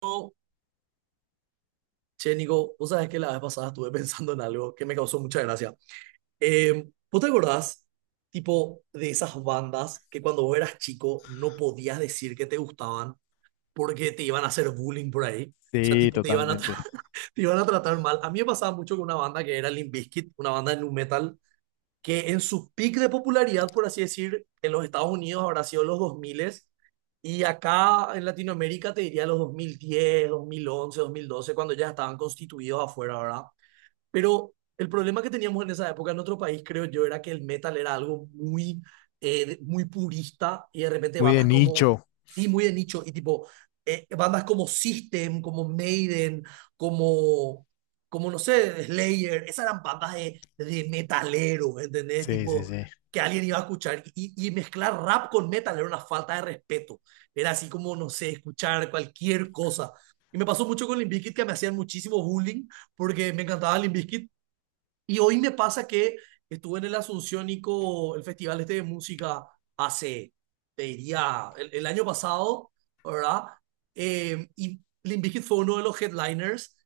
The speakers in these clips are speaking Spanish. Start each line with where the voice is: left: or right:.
right: Che, Nico, vos sabés que la vez pasada estuve pensando en algo que me causó mucha gracia. ¿Vos te acordás, tipo, de esas bandas que cuando vos eras chico no podías decir que te gustaban porque te iban a hacer bullying por ahí? O sea,
left: Sí,
right: tipo, te iban a, tra-
left: totalmente.
right: te iban a tratar mal. A mí me pasaba mucho con una banda que era Limp Bizkit, una banda de nu metal que en su pic de popularidad, por así decir, en los Estados Unidos habrá sido los 2000, y acá en Latinoamérica te diría los dos mil diez, 2011, 2012, cuando ya estaban constituidos afuera, ¿verdad? Pero el problema que teníamos en esa época en otro país, creo yo, era que el metal era algo muy, muy purista, y de repente
left: Muy de
right: bandas como,
left: nicho.
right: sí, muy de nicho y tipo, bandas como System, como Maiden, como, como, no sé, Slayer, esas eran bandas de metaleros, ¿entendés?
left: Sí, sí,
right: Tipo,
left: sí.
right: que alguien iba a escuchar. Y mezclar rap con metal era una falta de respeto. Era así como, no sé, escuchar cualquier cosa. Y me pasó mucho con Limp Bizkit, que me hacían muchísimo bullying porque me encantaba Limp Bizkit. Y hoy me pasa que estuve en el Asunciónico, el festival este de música, hace, te diría, el año pasado, ¿verdad? Y Limp Bizkit fue uno de los headliners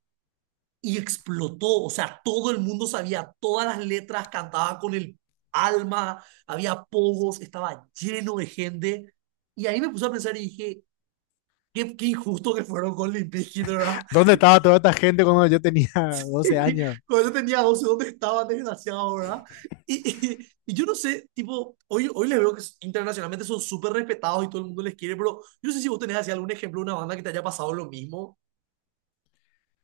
right: y explotó. O sea, todo el mundo sabía todas las letras, cantaba con el alma, había pogos, estaba lleno de gente. Y ahí me puse a pensar y dije, qué, injusto que fueron con Limp Bizkit, ¿verdad?
left: ¿Dónde estaba toda esta gente cuando yo tenía 12
right: Sí.
left: años?
right: Cuando yo tenía 12, ¿dónde estaba, desgraciado? ¿Verdad? Y yo no sé, tipo, hoy les veo que internacionalmente son súper respetados y todo el mundo les quiere, pero yo no sé si vos tenés así algún ejemplo de una banda que te haya pasado lo mismo.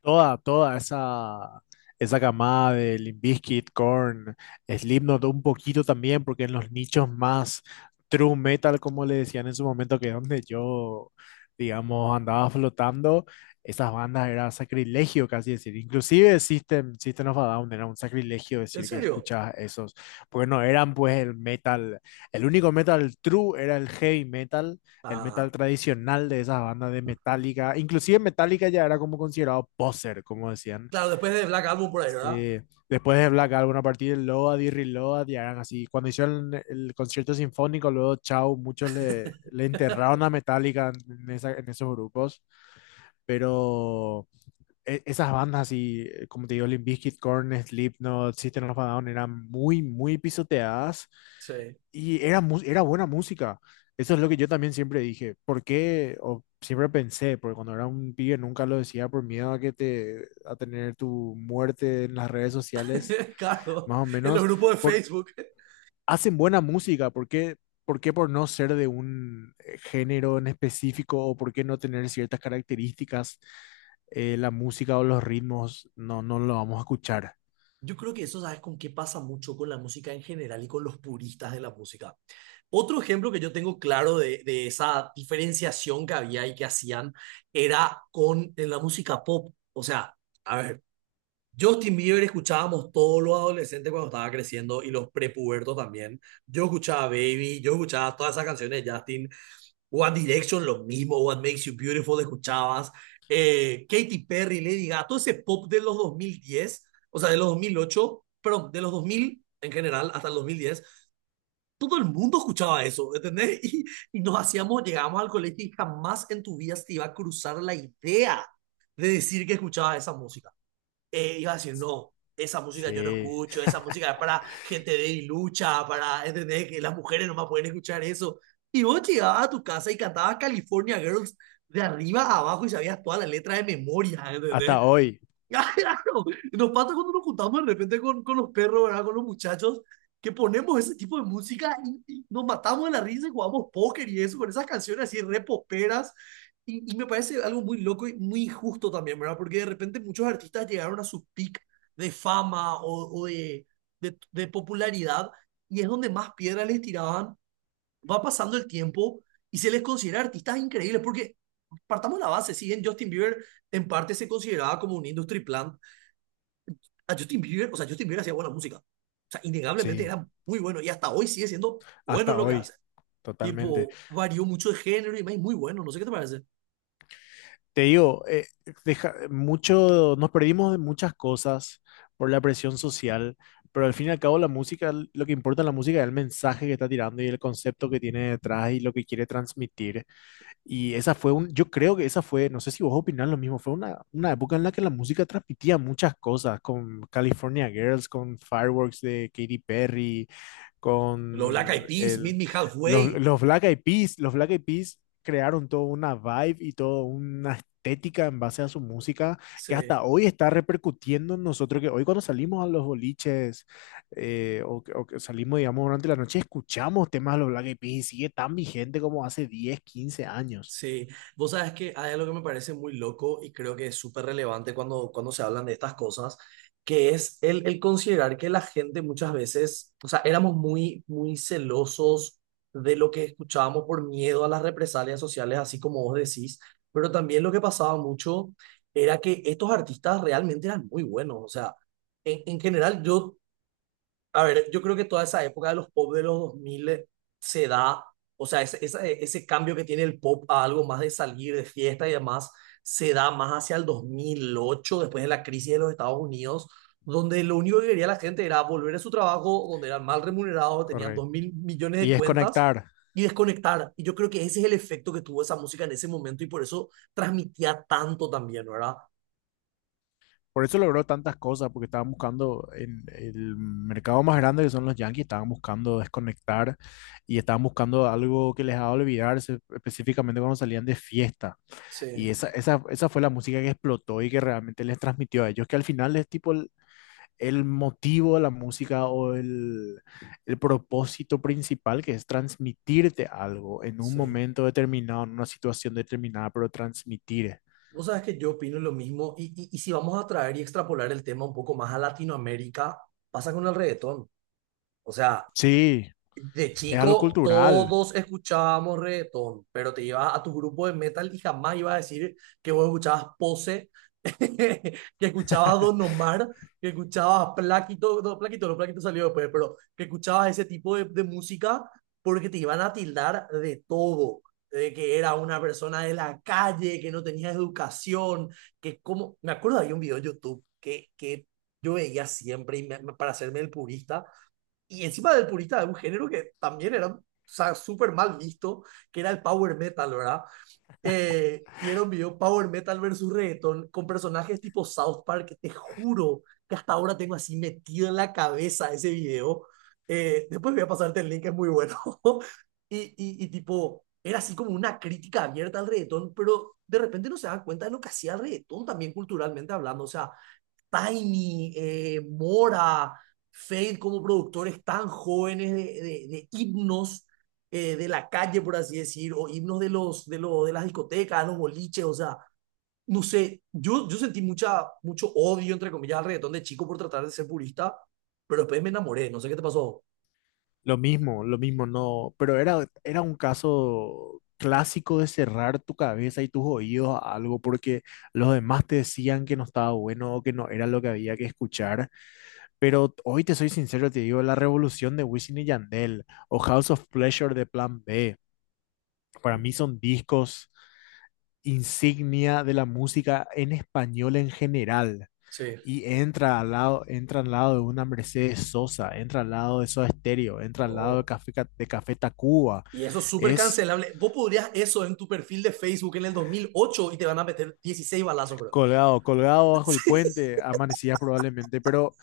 left: Toda esa camada de Limp Bizkit, Korn, Slipknot, un poquito también, porque en los nichos más true metal, como le decían en su momento, que es donde yo, digamos, andaba flotando, esas bandas era sacrilegio casi decir. Inclusive System of a Down era un sacrilegio
right: ¿En
left: decir que
right: serio?
left: escuchabas esos, porque no eran pues el metal, el único metal true era el heavy metal, el
right: Ah,
left: metal tradicional de esas bandas de Metallica. Inclusive Metallica ya era como considerado poser, como decían.
right: claro, después de Black Album por ahí, ¿verdad?
left: Eh, después de Black Album, a partir de Load y Reload, ya eran así. Cuando hicieron el concierto sinfónico, luego Chau, muchos le enterraron a Metallica en, en esos grupos. Pero esas bandas así, como te digo, Limp Bizkit, Korn, Slipknot, System of a Down, eran muy pisoteadas
right: Sí.
left: y era, era buena música. Eso es lo que yo también siempre dije. ¿Por qué? O siempre pensé, porque cuando era un pibe nunca lo decía por miedo a que te, a tener tu muerte en las redes sociales,
right: Claro,
left: más o
right: en los
left: menos
right: grupos de Facebook.
left: hacen buena música, ¿por qué, por qué por no ser de un género en específico o por qué no tener ciertas características, la música o los ritmos no lo vamos a escuchar?
right: Yo creo que eso, ¿sabes con qué pasa mucho? Con la música en general y con los puristas de la música. Otro ejemplo que yo tengo claro de esa diferenciación que había y que hacían era con en la música pop. O sea, a ver, Justin Bieber escuchábamos todos los adolescentes cuando estaba creciendo, y los prepubertos también. Yo escuchaba Baby, yo escuchaba todas esas canciones de Justin. One Direction, lo mismo. What Makes You Beautiful, escuchabas. Katy Perry, Lady Gaga, todo ese pop de los 2010, o sea, de los 2008, perdón, de los 2000 en general hasta el 2010, todo el mundo escuchaba eso, ¿entendés? Y, y nos hacíamos, llegábamos al colegio y jamás en tu vida se te iba a cruzar la idea de decir que escuchaba esa música. Iba a decir, no, esa música yo no
left: Sí,
right: escucho, esa música es para gente de lucha, para, ¿entendés? Que las mujeres no más pueden escuchar eso. Y vos llegabas a tu casa y cantabas California Girls de arriba a abajo y sabías toda la letra de memoria, ¿entendés?
left: hasta hoy,
right: Ah, claro, nos pasa cuando nos juntamos de repente con los perros, ¿verdad? Con los muchachos, que ponemos ese tipo de música y, nos matamos de la risa y jugamos póker y eso, con esas canciones así re poperas. y me parece algo muy loco y muy injusto también, ¿verdad? Porque de repente muchos artistas llegaron a su peak de fama o de, de popularidad, y es donde más piedras les tiraban. Va pasando el tiempo y se les considera artistas increíbles, porque partamos la base, si bien Justin Bieber en parte se consideraba como un industry plant, a Justin Bieber, o sea, Justin Bieber hacía buena música. O sea, innegablemente
left: sí,
right: era muy bueno, y hasta hoy sigue siendo bueno en
left: hasta
right: lo que
left: hoy,
right: hace.
left: totalmente.
right: Tipo, varió mucho de género y es muy bueno, no sé qué te parece.
left: Te digo, mucho, nos perdimos de muchas cosas por la presión social, pero al fin y al cabo la música, lo que importa en la música es el mensaje que está tirando y el concepto que tiene detrás y lo que quiere transmitir. Y esa fue un, yo creo que esa fue, no sé si vos opinás lo mismo, fue una época en la que la música transmitía muchas cosas, con California Girls, con Fireworks de Katy Perry,
right: Los Black Eyed
left: con
right: Peas, Meet
left: el,
right: Me Halfway,
left: los Black Eyed Peas, los Black Eyed Peas crearon toda una vibe y toda una estética en base a su música que
right: sí.
left: hasta hoy está repercutiendo en nosotros, que hoy cuando salimos a los boliches o, o que salimos, digamos, durante la noche, escuchamos temas de los Black Eyed Peas y sigue tan vigente como hace 10 o 15 años.
right: Sí, vos sabes que hay algo que me parece muy loco y creo que es súper relevante cuando, se hablan de estas cosas, que es el considerar que la gente muchas veces, o sea, éramos muy, muy celosos de lo que escuchábamos por miedo a las represalias sociales, así como vos decís, pero también lo que pasaba mucho era que estos artistas realmente eran muy buenos, o sea, en general yo, a ver, yo creo que toda esa época de los pop de los 2000 se da, o sea, ese, ese cambio que tiene el pop a algo más de salir de fiesta y demás, se da más hacia el 2008, después de la crisis de los Estados Unidos, donde lo único que quería la gente era volver a su trabajo, donde eran mal remunerados, tenían dos
left: Correcto.
right: mil millones de
left: Y es
right: cuentas
left: conectar.
right: y desconectar. Y yo creo que ese es el efecto que tuvo esa música en ese momento y por eso transmitía tanto también, ¿verdad?
left: Por eso logró tantas cosas, porque estaban buscando en el mercado más grande que son los Yankees, estaban buscando desconectar y estaban buscando algo que les haga olvidarse, específicamente cuando salían de fiesta. Y
right: Sí.
left: esa fue la música que explotó y que realmente les transmitió a ellos, que al final es tipo el motivo de la música o el propósito principal, que es transmitirte algo en un
right: Sí,
left: momento determinado, en una situación determinada, pero transmitir.
right: vos sabés que yo opino lo mismo, y, y si vamos a traer y extrapolar el tema un poco más a Latinoamérica, pasa con el reggaetón. O sea,
left: Sí,
right: de
left: es algo
right: chico,
left: cultural,
right: todos escuchábamos reggaetón, pero te llevas a tu grupo de metal y jamás ibas a decir que vos escuchabas Pose, que escuchabas Don Omar, que escuchabas Plaquito, no, Plaquito, no, Plaquito salió después, pero que escuchabas ese tipo de, música, porque te iban a tildar de todo, de que era una persona de la calle, que no tenía educación, que como, me acuerdo, había un video en YouTube que yo veía siempre y me- para hacerme el purista, y encima del purista de un género que también era, o sea, súper mal visto, que era el power metal, ¿verdad? Y era un video power metal versus reggaeton con personajes tipo South Park, que te juro que hasta ahora tengo así metido en la cabeza ese video. Después voy a pasarte el link, es muy bueno. Y tipo, era así como una crítica abierta al reggaetón, pero de repente no se dan cuenta de lo que hacía el reggaetón también culturalmente hablando. O sea, Tiny, Mora, Fade como productores tan jóvenes de, de himnos, de la calle, por así decir, o himnos de, los, de, los de las discotecas, de los boliches, o sea, no sé, yo, sentí mucha, mucho odio, entre comillas, al reggaetón de chico por tratar de ser purista, pero después me enamoré, no sé qué te pasó.
left: lo mismo, no, pero era, era un caso clásico de cerrar tu cabeza y tus oídos a algo porque los demás te decían que no estaba bueno o que no era lo que había que escuchar, pero hoy te soy sincero, te digo, la revolución de Wisin y Yandel o House of Pleasure de Plan B, para mí son discos insignia de la música en español en general.
right: Sí.
left: Y entra al lado de una Mercedes Sosa, entra al lado de Soda Stereo, entra al lado de
right: No.
left: De Café Tacuba.
right: Y eso es súper
left: Es
right: cancelable. Vos podrías eso en tu perfil de Facebook en el 2008 y te van a meter 16 balazos, bro.
left: colgado, colgado bajo el
right: Sí,
left: puente, amanecía probablemente,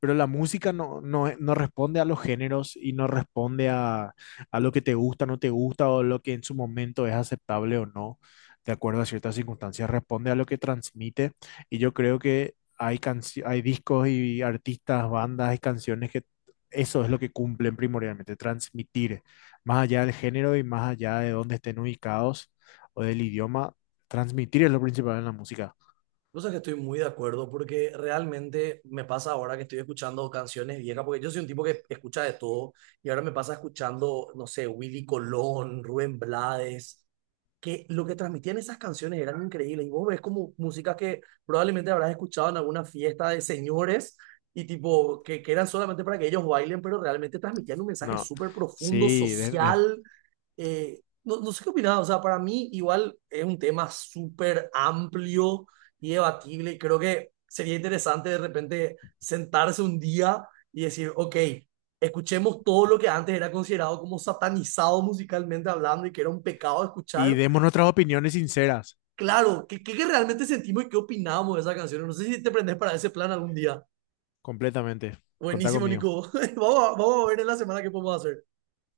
left: pero la música no responde a los géneros y no responde a lo que te gusta, no te gusta o lo que en su momento es aceptable o no, de acuerdo a ciertas circunstancias, responde a lo que transmite y yo creo que hay, hay discos y artistas, bandas y canciones que eso es lo que cumplen primordialmente, transmitir más allá del género y más allá de dónde estén ubicados o del idioma, transmitir es lo principal en la música.
right: vos sabés que estoy muy de acuerdo, porque realmente me pasa ahora que estoy escuchando canciones viejas, porque yo soy un tipo que escucha de todo, y ahora me pasa escuchando, no sé, Willy Colón, Rubén Blades, que lo que transmitían esas canciones eran increíbles. Y vos ves como música que probablemente habrás escuchado en alguna fiesta de señores y tipo que, eran solamente para que ellos bailen, pero realmente transmitían un mensaje
left: No,
right: súper profundo,
left: sí,
right: social. No, no sé qué opinás, o sea, para mí igual es un tema súper amplio y debatible, y creo que sería interesante de repente sentarse un día y decir, ok, escuchemos todo lo que antes era considerado como satanizado musicalmente hablando y que era un pecado
left: y
right: escuchar.
left: demos nuestras opiniones sinceras.
right: Claro, ¿qué, realmente sentimos y qué opinamos de esa canción? No sé si te prendes para ese plan algún día.
left: Completamente. Contá
right: Buenísimo,
left: conmigo.
right: Nico. Vamos a ver en la semana qué podemos hacer.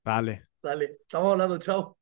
left: Dale.
right: Dale, estamos hablando, chao.